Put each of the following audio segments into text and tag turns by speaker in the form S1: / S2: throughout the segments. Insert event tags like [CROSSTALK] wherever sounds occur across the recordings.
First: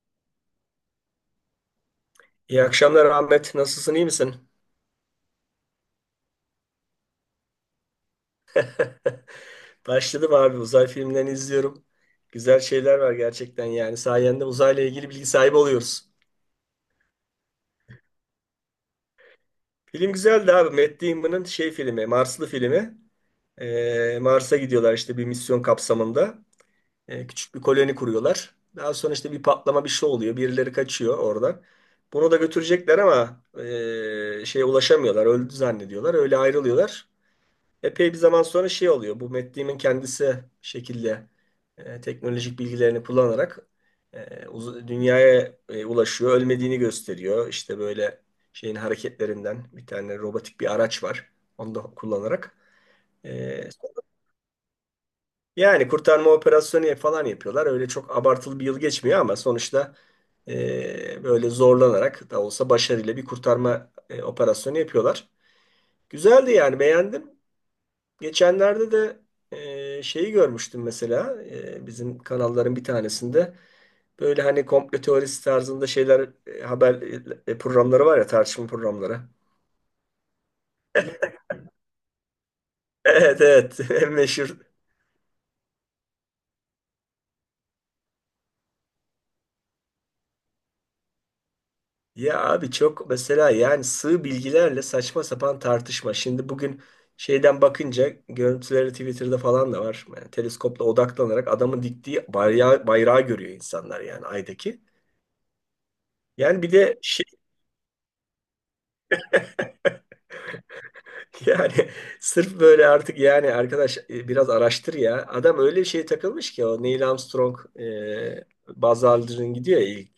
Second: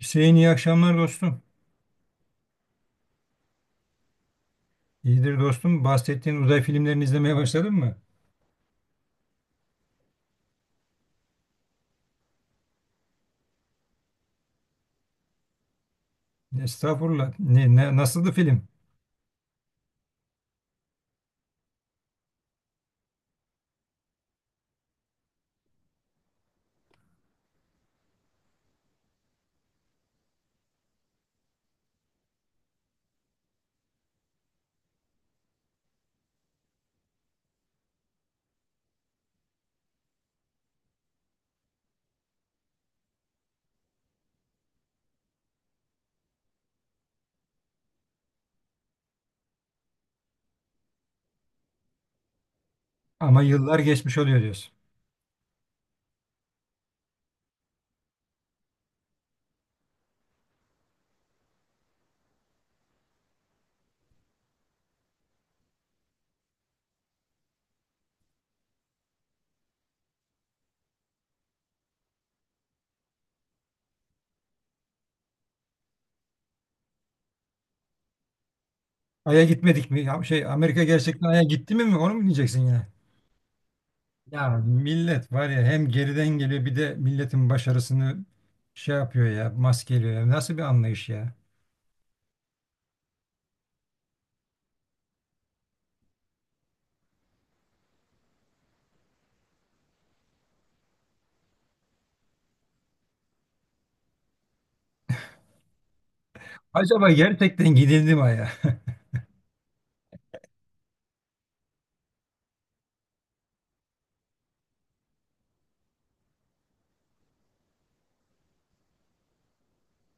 S1: Hüseyin, iyi akşamlar dostum.
S2: İyi akşamlar Ahmet. Nasılsın, iyi misin?
S1: İyidir dostum. Bahsettiğin uzay filmlerini izlemeye başladın mı?
S2: [LAUGHS] Başladım abi. Uzay filmlerini izliyorum. Güzel şeyler var gerçekten yani. Sayende uzayla ilgili bilgi sahibi oluyoruz.
S1: Estağfurullah. Nasıldı film?
S2: Film güzeldi abi. Matt Damon'ın şey filmi, Marslı filmi. Mars'a gidiyorlar işte bir misyon kapsamında. Küçük bir koloni kuruyorlar. Daha sonra işte bir patlama bir şey oluyor. Birileri kaçıyor oradan. Bunu da götürecekler ama şeye ulaşamıyorlar. Öldü zannediyorlar. Öyle ayrılıyorlar. Epey bir zaman sonra şey oluyor. Bu Matt Damon kendisi şekilde teknolojik bilgilerini kullanarak dünyaya ulaşıyor. Ölmediğini gösteriyor. İşte böyle şeyin hareketlerinden bir tane robotik bir araç var. Onu da kullanarak.
S1: Ama
S2: E,
S1: yıllar geçmiş oluyor diyorsun.
S2: Yani kurtarma operasyonu falan yapıyorlar. Öyle çok abartılı bir yıl geçmiyor ama sonuçta böyle zorlanarak da olsa başarıyla bir kurtarma operasyonu yapıyorlar. Güzeldi yani beğendim. Geçenlerde de şeyi görmüştüm mesela bizim kanalların bir tanesinde böyle hani komplo teorisi tarzında şeyler haber programları var ya tartışma programları.
S1: Ay'a gitmedik mi? Ya şey, Amerika gerçekten Ay'a gitti mi? Onu mu diyeceksin yine?
S2: Evet, evet, [LAUGHS] en meşhur.
S1: Ya millet var ya, hem geriden geliyor, bir de milletin başarısını şey yapıyor ya, maskeliyor ya. Nasıl bir anlayış ya?
S2: Ya abi çok mesela yani sığ bilgilerle saçma sapan tartışma. Şimdi bugün şeyden bakınca görüntüleri Twitter'da falan da var. Yani teleskopla odaklanarak adamın diktiği bayrağı, bayrağı görüyor insanlar yani aydaki. Yani bir de
S1: Acaba
S2: şey.
S1: gerçekten gidildi mi Ay'a? [LAUGHS]
S2: Yani [LAUGHS] sırf böyle artık yani arkadaş biraz araştır ya. Adam öyle bir şeye takılmış ki o Neil Armstrong, Buzz Aldrin gidiyor ya ilk.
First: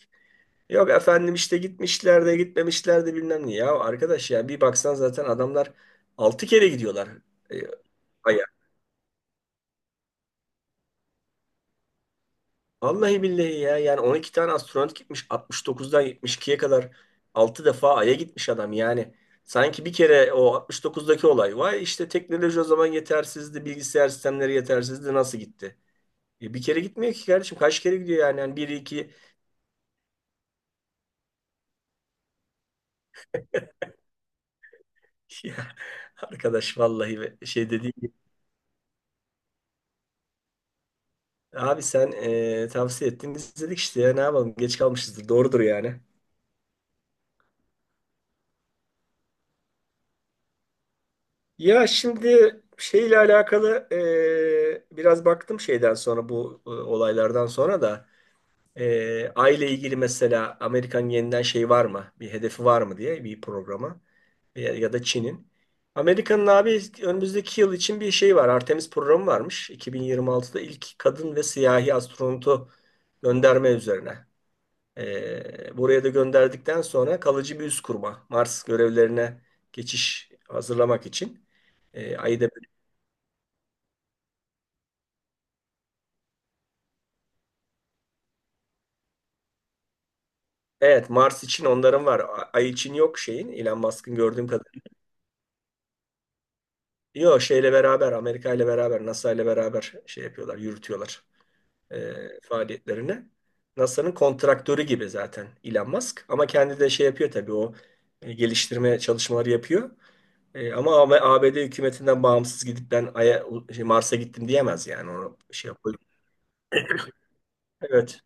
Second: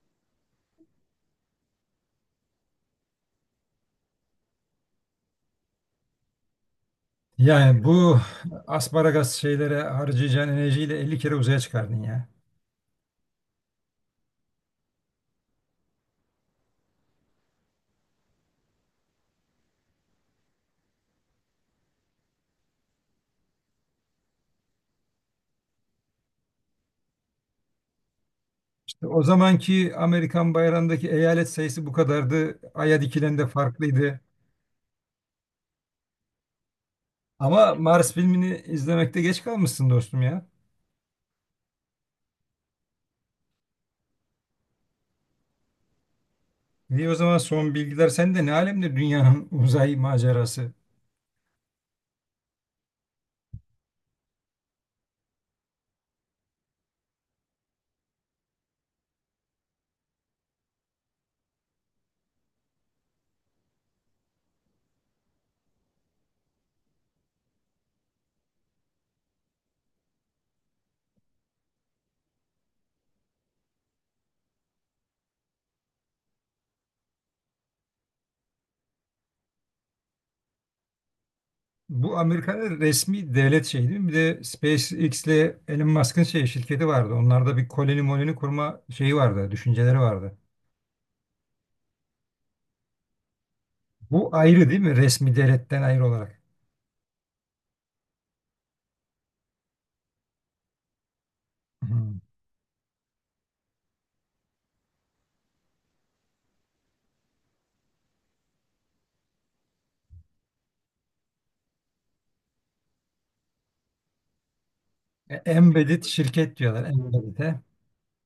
S2: Yok efendim işte gitmişler de gitmemişler de bilmem ne. Ya arkadaş ya bir baksan zaten adamlar 6 kere gidiyorlar e,
S1: Yani bu
S2: Ay'a.
S1: asparagas şeylere harcayacağın enerjiyle 50 kere uzaya çıkardın ya.
S2: Vallahi billahi ya yani 12 tane astronot gitmiş 69'dan 72'ye kadar 6 defa Ay'a gitmiş adam yani. Sanki bir kere o 69'daki olay. Vay işte teknoloji o zaman yetersizdi, bilgisayar sistemleri yetersizdi nasıl gitti? Bir kere gitmiyor ki kardeşim. Kaç kere gidiyor yani? Yani bir
S1: İşte
S2: iki.
S1: o
S2: [LAUGHS]
S1: zamanki Amerikan bayrağındaki eyalet sayısı bu kadardı. Ay'a dikilen de farklıydı.
S2: Ya, arkadaş vallahi şey
S1: Ama
S2: dedi.
S1: Mars filmini izlemekte geç kalmışsın dostum ya.
S2: Abi sen tavsiye ettin. Biz dedik işte ya ne yapalım? Geç kalmışızdır. Doğrudur yani.
S1: Niye o zaman son bilgiler sende? Ne alemde dünyanın [LAUGHS] uzay macerası?
S2: Ya şimdi şeyle alakalı biraz baktım şeyden sonra bu olaylardan sonra da aile ilgili mesela Amerikan yeniden şey var mı? Bir hedefi var mı diye bir programa. Ya ya da Çin'in. Amerika'nın abi önümüzdeki yıl için bir şey var. Artemis programı varmış. 2026'da ilk kadın ve siyahi astronotu gönderme üzerine. Buraya da gönderdikten sonra kalıcı bir üs kurma. Mars görevlerine geçiş hazırlamak için.
S1: Bu
S2: Ayı da
S1: Amerika'nın resmi devlet şeyi değil mi? Bir de SpaceX ile Elon Musk'ın şey, şirketi vardı. Onlarda bir koloni moloni kurma şeyi vardı, düşünceleri vardı.
S2: evet Mars için onların var. Ay için yok şeyin. Elon Musk'ın
S1: Bu
S2: gördüğüm
S1: ayrı değil
S2: kadarıyla.
S1: mi? Resmi devletten ayrı olarak.
S2: Yok şeyle beraber Amerika ile beraber NASA ile beraber şey yapıyorlar, yürütüyorlar.
S1: Hı.
S2: Faaliyetlerine. NASA'nın kontraktörü gibi zaten Elon Musk. Ama kendi de şey yapıyor tabii o geliştirme çalışmaları yapıyor. Ama ABD hükümetinden bağımsız gidip ben Ay'a, şey, Mars'a gittim diyemez yani. Onu şey yapıyor.
S1: Embedded şirket diyorlar. Embedded'e.
S2: Evet.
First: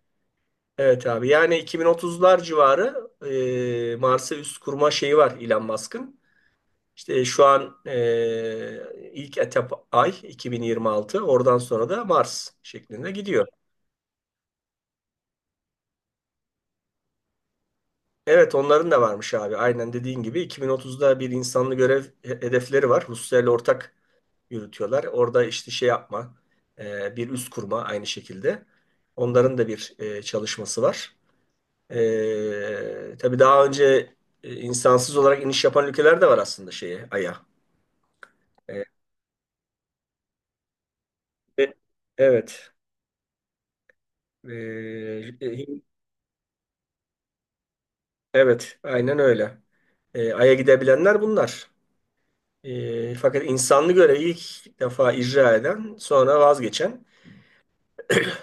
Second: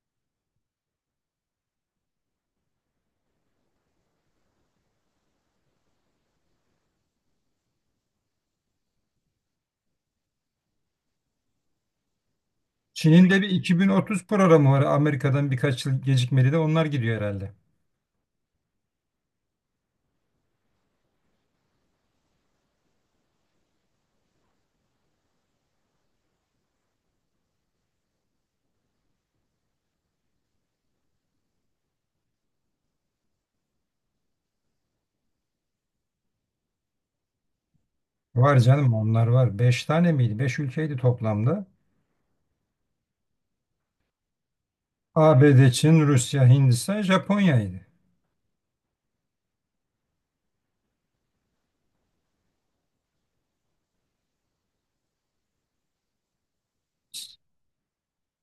S2: Evet abi. Yani 2030'lar civarı Mars'a üst kurma şeyi var Elon Musk'ın. İşte şu an ilk etap ay 2026. Oradan sonra da Mars şeklinde
S1: Çin'in de
S2: gidiyor.
S1: bir 2030 programı var. Amerika'dan birkaç yıl gecikmeli de onlar gidiyor herhalde.
S2: Evet onların da varmış abi. Aynen dediğin gibi 2030'da bir insanlı görev hedefleri var. Rusya ile ortak yürütüyorlar. Orada işte şey yapma, bir üs kurma aynı şekilde. Onların da bir çalışması var. Tabii daha önce insansız olarak iniş yapan ülkeler de var aslında şeye, Ay'a.
S1: Var
S2: E,
S1: canım, onlar var. 5 tane miydi? 5 ülkeydi toplamda.
S2: e, evet. E,
S1: ABD,
S2: e,
S1: Çin, Rusya, Hindistan, Japonya'ydı.
S2: evet, aynen öyle. Ay'a gidebilenler bunlar. Fakat insanlı görevi ilk defa icra eden, sonra vazgeçen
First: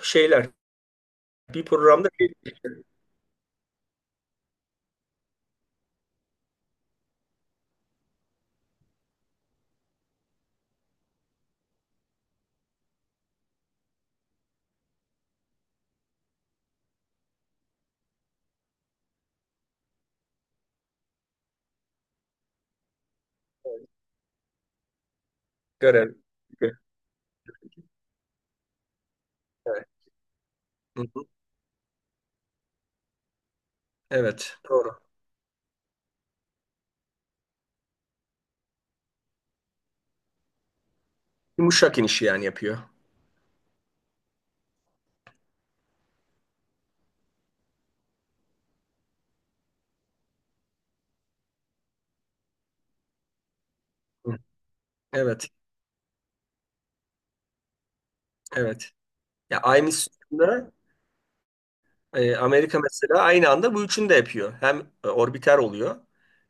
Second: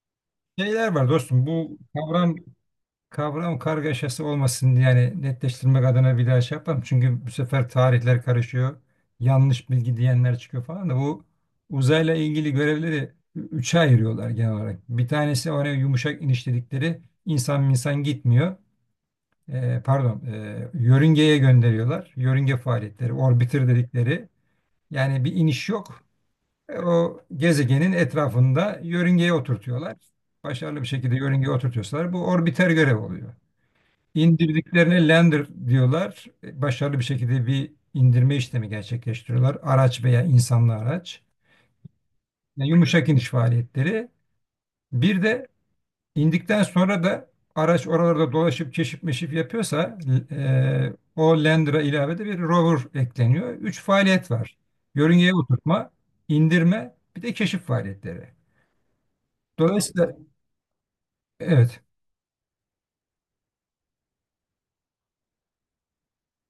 S2: şeyler.
S1: Şeyler var dostum,
S2: Bir
S1: bu
S2: programda bir
S1: kavram kargaşası olmasın diye yani, netleştirmek adına bir daha şey yapalım. Çünkü bu sefer tarihler karışıyor. Yanlış bilgi diyenler çıkıyor falan da bu uzayla ilgili görevleri üçe ayırıyorlar genel olarak. Bir tanesi, oraya yumuşak iniş dedikleri, insan minsan gitmiyor. Pardon, yörüngeye gönderiyorlar. Yörünge faaliyetleri, orbiter dedikleri. Yani bir iniş yok.
S2: görev.
S1: E, o gezegenin etrafında yörüngeye
S2: Evet.
S1: oturtuyorlar. Başarılı bir
S2: Hı
S1: şekilde
S2: hı.
S1: yörüngeye oturtuyorsalar bu orbiter görev oluyor.
S2: Evet, doğru.
S1: İndirdiklerine lander diyorlar. E, başarılı bir şekilde bir indirme işlemi gerçekleştiriyorlar. Araç veya insanlı araç.
S2: Yumuşak iniş yani
S1: Yani
S2: yapıyor.
S1: yumuşak iniş faaliyetleri. Bir de İndikten sonra da araç oralarda dolaşıp keşif meşif yapıyorsa o Lander'a ilave de bir rover ekleniyor. Üç faaliyet
S2: Hı.
S1: var. Yörüngeye
S2: Evet,
S1: oturtma, indirme, bir de keşif faaliyetleri.
S2: evet. Ya aynı
S1: Dolayısıyla
S2: sütunda
S1: evet,
S2: Amerika mesela aynı anda bu üçünü de yapıyor. Hem orbiter oluyor,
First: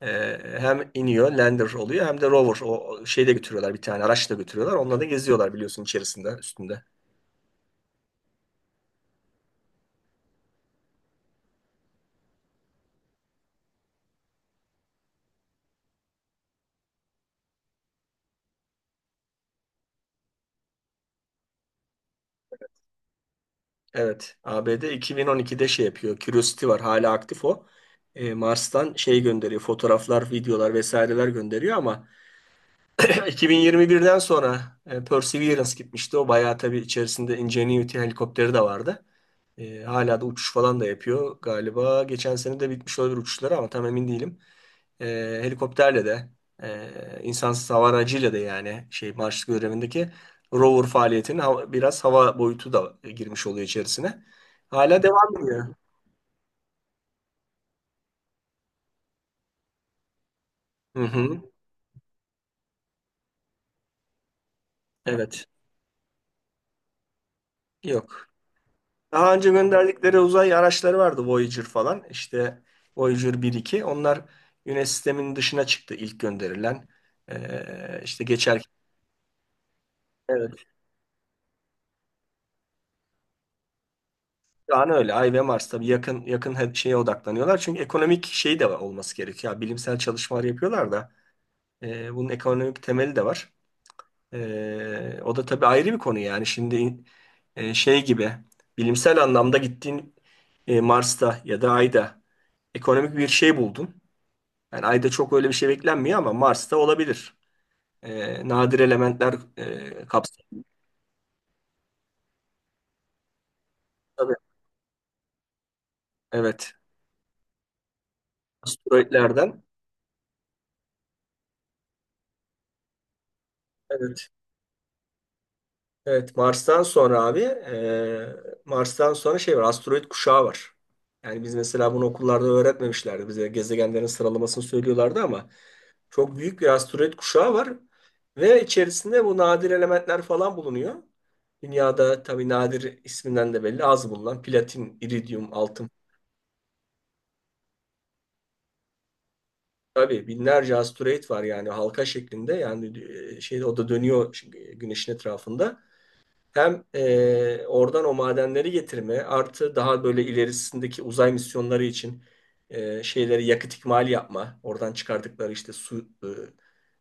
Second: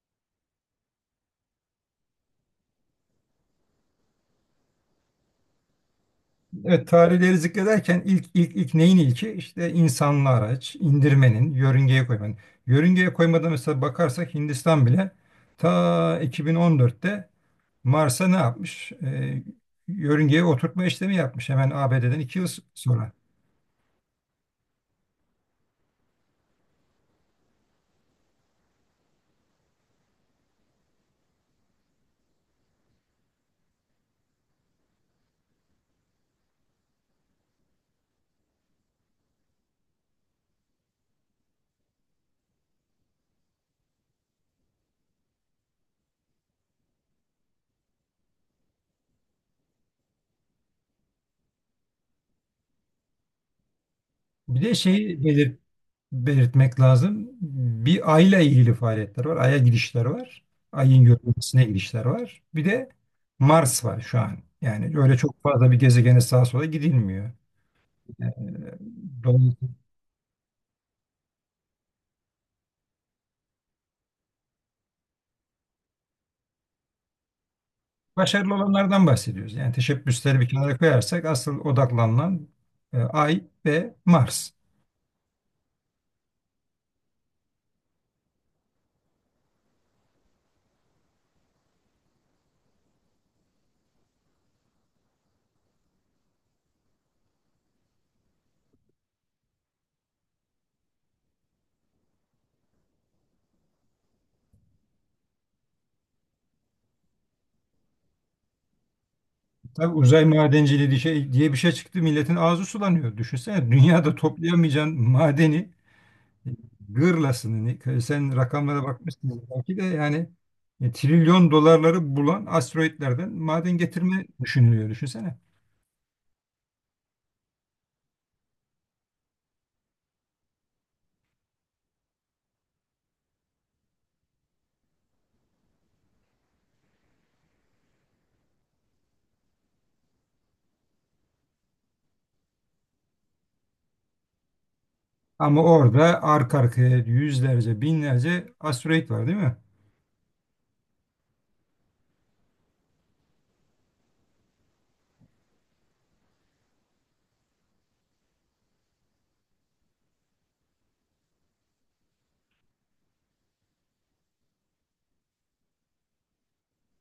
S2: e, hem iniyor, lander oluyor, hem de rover. O o şeyi de götürüyorlar bir tane, araç da götürüyorlar. Onunla da geziyorlar biliyorsun içerisinde, üstünde.
S1: evet, tarihleri zikrederken ilk neyin ilki? İşte insanlı araç, indirmenin, yörüngeye koymanın. Yörüngeye koymadan mesela bakarsak Hindistan bile ta 2014'te Mars'a ne yapmış? Yörüngeye oturtma işlemi yapmış hemen ABD'den 2 yıl sonra.
S2: Evet, ABD 2012'de şey yapıyor. Curiosity var, hala aktif o. Mars'tan şey gönderiyor, fotoğraflar, videolar vesaireler gönderiyor ama [CLEARS THROAT] 2021'den sonra Perseverance gitmişti. O bayağı tabii içerisinde Ingenuity helikopteri de vardı. Hala da uçuş falan da yapıyor. Galiba geçen sene de bitmiş olabilir uçuşları ama tam emin değilim e, helikopterle de insansız hava aracıyla da yani şey Marslık görevindeki rover faaliyetinin biraz hava boyutu da girmiş oluyor içerisine.
S1: Bir de
S2: Hala
S1: şeyi
S2: devam
S1: belir-
S2: ediyor.
S1: Belirtmek lazım. Bir Ay'la ilgili faaliyetler var. Ay'a gidişler var.
S2: Hı
S1: Ay'ın
S2: hı.
S1: görünmesine gidişler var. Bir de Mars var şu an. Yani öyle çok
S2: Evet.
S1: fazla bir gezegene sağa sola gidilmiyor.
S2: Yok.
S1: Ee,
S2: Daha önce
S1: Dolayısıyla
S2: gönderdikleri uzay araçları vardı Voyager falan. İşte Voyager bir iki. Onlar Güneş sisteminin dışına çıktı ilk gönderilen. İşte
S1: başarılı
S2: geçerken.
S1: olanlardan bahsediyoruz. Yani teşebbüsleri bir
S2: Evet.
S1: kenara koyarsak asıl odaklanılan Ay ve Mars.
S2: Şu an öyle. Ay ve Mars tabii yakın yakın şeye odaklanıyorlar. Çünkü ekonomik şey de olması gerekiyor. Ya, bilimsel çalışmalar yapıyorlar da. Bunun ekonomik temeli de var. O da tabii ayrı bir konu yani. Şimdi şey gibi bilimsel anlamda gittiğin Mars'ta ya da Ay'da ekonomik bir şey buldun. Yani Ay'da çok öyle bir şey beklenmiyor ama Mars'ta olabilir. Nadir elementler
S1: Tabii uzay
S2: kapsamında.
S1: madenciliği diye bir şey çıktı. Milletin ağzı sulanıyor. Düşünsene, dünyada
S2: Tabii,
S1: toplayamayacağın madeni
S2: evet.
S1: gırlasını sen rakamlara bakmışsın
S2: Asteroidlerden.
S1: belki de yani, trilyon dolarları bulan asteroitlerden maden getirme
S2: Evet.
S1: düşünülüyor, düşünsene.
S2: Evet. Mars'tan sonra abi Mars'tan sonra şey var. Asteroid kuşağı var. Yani biz mesela bunu okullarda öğretmemişlerdi. Bize gezegenlerin sıralamasını söylüyorlardı ama çok büyük bir asteroid kuşağı var ve içerisinde bu nadir elementler falan bulunuyor. Dünyada tabii nadir isminden de belli az bulunan platin, iridyum,
S1: Ama
S2: altın.
S1: orada arka arkaya yüzlerce binlerce asteroit var değil mi?
S2: Tabii binlerce asteroid var yani halka şeklinde yani şeyde o da dönüyor çünkü güneşin etrafında. Hem oradan o madenleri getirme artı daha böyle ilerisindeki uzay misyonları için şeyleri yakıt ikmali yapma. Oradan çıkardıkları işte su,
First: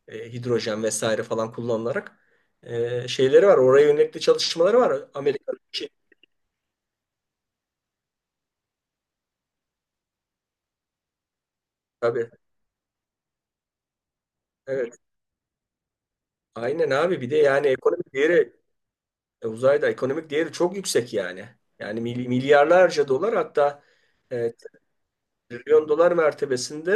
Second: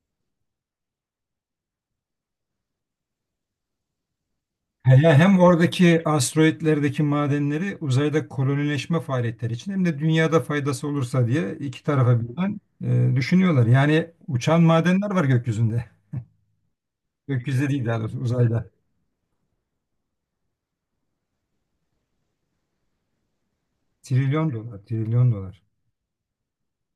S2: hidrojen vesaire falan kullanılarak şeyleri var. Oraya yönelik çalışmaları var.
S1: Hem
S2: Amerika'da şey,
S1: oradaki asteroitlerdeki madenleri uzayda kolonileşme faaliyetleri için hem de dünyada faydası olursa diye iki tarafa
S2: tabii.
S1: birden düşünüyorlar. Yani uçan
S2: Evet.
S1: madenler var gökyüzünde.
S2: Aynen abi. Bir de yani
S1: Gökyüzünde değil, daha
S2: ekonomik
S1: doğrusu
S2: değeri
S1: uzayda.
S2: uzayda ekonomik değeri çok yüksek yani. Yani milyarlarca dolar hatta
S1: Trilyon
S2: e,
S1: dolar, trilyon dolar.
S2: milyon dolar mertebesinde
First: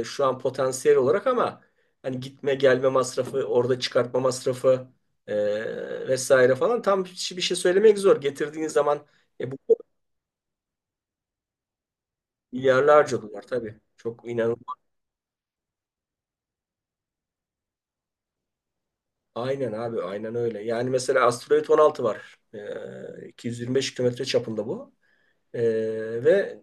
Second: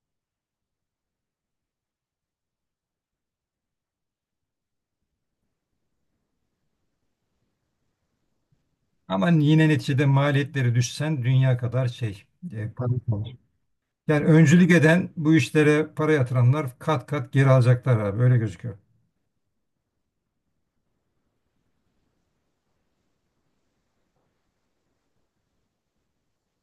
S2: şu an potansiyel olarak ama hani gitme gelme masrafı, orada çıkartma masrafı vesaire falan tam bir şey söylemek zor. Getirdiğiniz zaman
S1: Ama
S2: bu
S1: yine neticede maliyetleri düşsen dünya kadar şey, para
S2: milyarlarca
S1: kalır.
S2: dolar tabii.
S1: Yani
S2: Çok
S1: öncülük
S2: inanılmaz.
S1: eden, bu işlere para yatıranlar kat kat geri alacaklar abi, öyle gözüküyor.
S2: Aynen abi aynen öyle. Yani mesela asteroid 16 var. 225 kilometre çapında bu. E, Ve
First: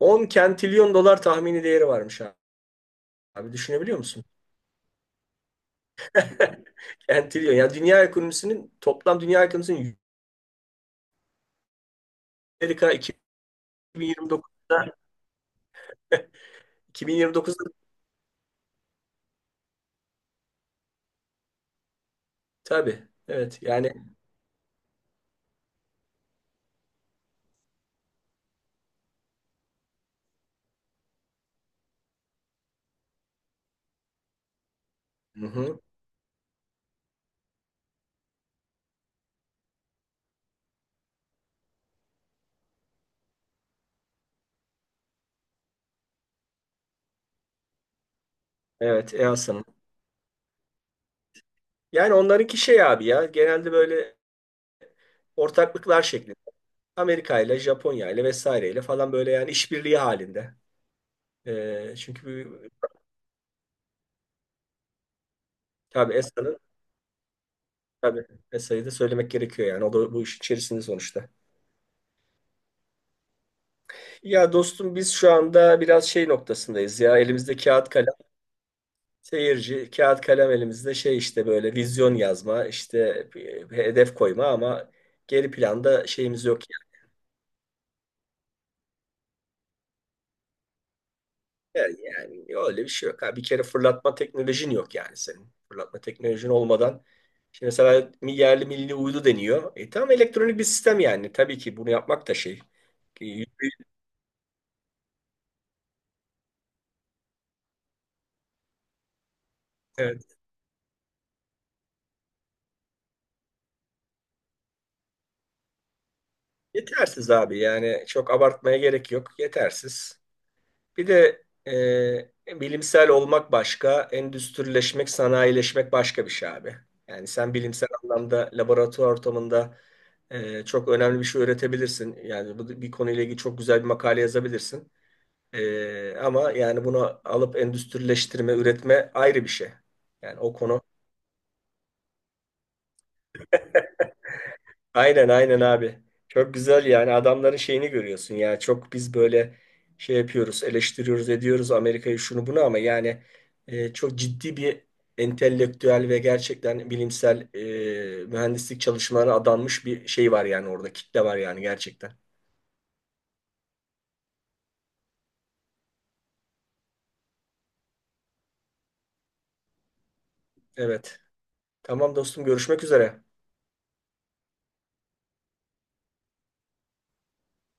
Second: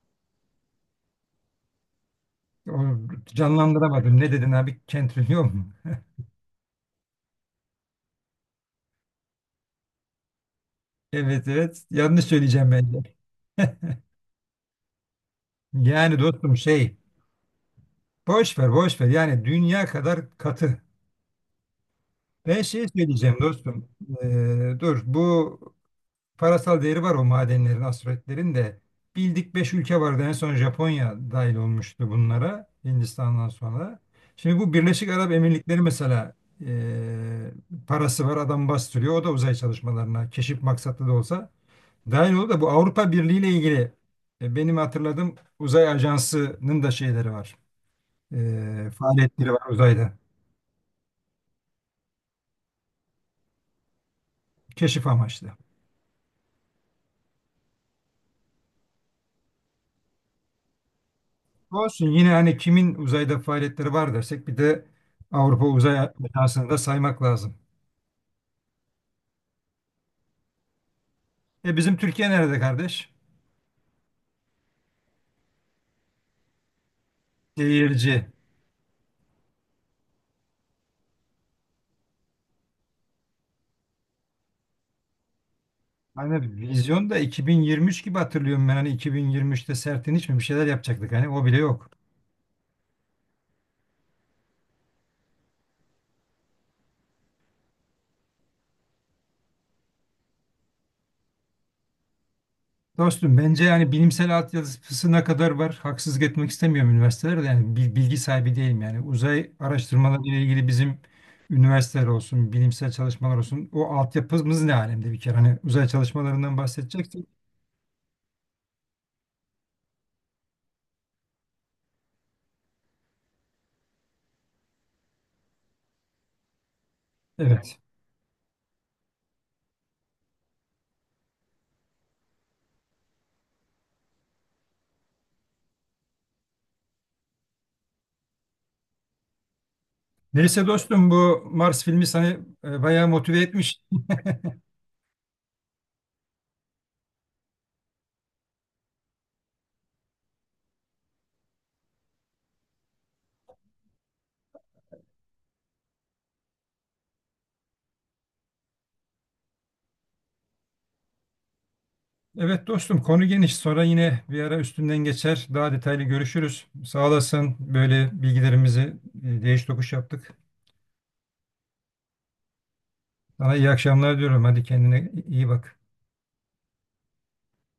S2: 10 kentilyon dolar tahmini değeri varmış abi.
S1: O,
S2: Abi düşünebiliyor
S1: canlandıramadım.
S2: musun?
S1: Ne dedin abi? Kentrilyon mu? [LAUGHS]
S2: [LAUGHS] Kentilyon. Yani dünya ekonomisinin toplam dünya ekonomisinin
S1: Evet, evet. Yanlış söyleyeceğim
S2: Amerika
S1: bence.
S2: 2029'da
S1: Yani dostum şey,
S2: 2029'da
S1: boş ver boş ver, yani dünya kadar katı. Ben
S2: [LAUGHS]
S1: şey
S2: tabii.
S1: söyleyeceğim
S2: Evet
S1: dostum.
S2: yani.
S1: Dur, bu parasal değeri var o madenlerin, aspiratlerin de. Bildik 5 ülke vardı, en son Japonya dahil olmuştu bunlara, Hindistan'dan sonra. Şimdi bu Birleşik Arap
S2: Hı hı,
S1: Emirlikleri mesela, ee, parası var adam, bastırıyor. O da uzay çalışmalarına keşif maksatlı da olsa dahil oldu. Da bu Avrupa Birliği ile ilgili benim hatırladığım uzay ajansının da şeyleri var.
S2: evet
S1: Faaliyetleri var
S2: EASA'nın.
S1: uzayda.
S2: Yani onlarınki şey abi ya genelde böyle
S1: Keşif amaçlı.
S2: ortaklıklar şeklinde. Amerika ile Japonya ile vesaireyle falan böyle yani işbirliği halinde.
S1: Olsun,
S2: Çünkü
S1: yine hani kimin uzayda faaliyetleri var dersek, bir de Avrupa Uzay
S2: tabii ESA'nın
S1: Ajansı'nı da saymak lazım.
S2: tabii ESA'yı da söylemek gerekiyor yani o da bu iş içerisinde sonuçta.
S1: E bizim Türkiye nerede kardeş?
S2: Ya dostum biz şu anda biraz şey noktasındayız ya elimizde kağıt kalem.
S1: Seyirci.
S2: Seyirci, kağıt kalem elimizde şey işte böyle vizyon yazma işte bir hedef koyma ama geri planda
S1: Hani
S2: şeyimiz yok
S1: vizyon da 2023 gibi hatırlıyorum ben, hani 2023'te Sertin, hiç mi bir şeyler yapacaktık, hani o bile yok.
S2: yani. Yani öyle bir şey yok. Ha, bir kere fırlatma teknolojin yok yani senin. Fırlatma teknolojin olmadan şimdi mesela yerli milli uydu deniyor. E tamam elektronik bir sistem yani. Tabii ki bunu yapmak da şey. E,
S1: Dostum bence yani bilimsel altyapısına kadar var. Haksızlık etmek istemiyorum üniversitelerde, yani bilgi sahibi değilim yani. Uzay araştırmaları
S2: Evet.
S1: ile ilgili bizim üniversiteler olsun, bilimsel çalışmalar olsun, o altyapımız ne alemde bir kere, hani uzay çalışmalarından bahsedeceksek.
S2: Yetersiz abi yani çok abartmaya gerek yok. Yetersiz. Bir de bilimsel olmak başka, endüstrileşmek, sanayileşmek başka bir şey abi. Yani sen
S1: Evet.
S2: bilimsel anlamda laboratuvar ortamında çok önemli bir şey üretebilirsin. Yani bu bir konuyla ilgili çok güzel bir makale yazabilirsin. Ama yani bunu alıp endüstrileştirme, üretme ayrı bir şey. Yani o
S1: Neyse
S2: konu.
S1: dostum, bu Mars filmi seni bayağı motive etmiş.
S2: Aynen aynen abi. Çok güzel yani adamların şeyini görüyorsun ya. Çok biz böyle şey yapıyoruz, eleştiriyoruz, ediyoruz Amerika'yı şunu bunu ama yani çok ciddi bir entelektüel ve gerçekten bilimsel mühendislik çalışmalarına adanmış bir şey var yani orada kitle var yani gerçekten.
S1: Evet dostum, konu geniş. Sonra yine bir ara üstünden geçer. Daha detaylı görüşürüz. Sağ olasın, böyle bilgilerimizi değiş tokuş yaptık.
S2: Evet. Tamam dostum görüşmek üzere.
S1: Sana iyi akşamlar diyorum. Hadi, kendine iyi bak.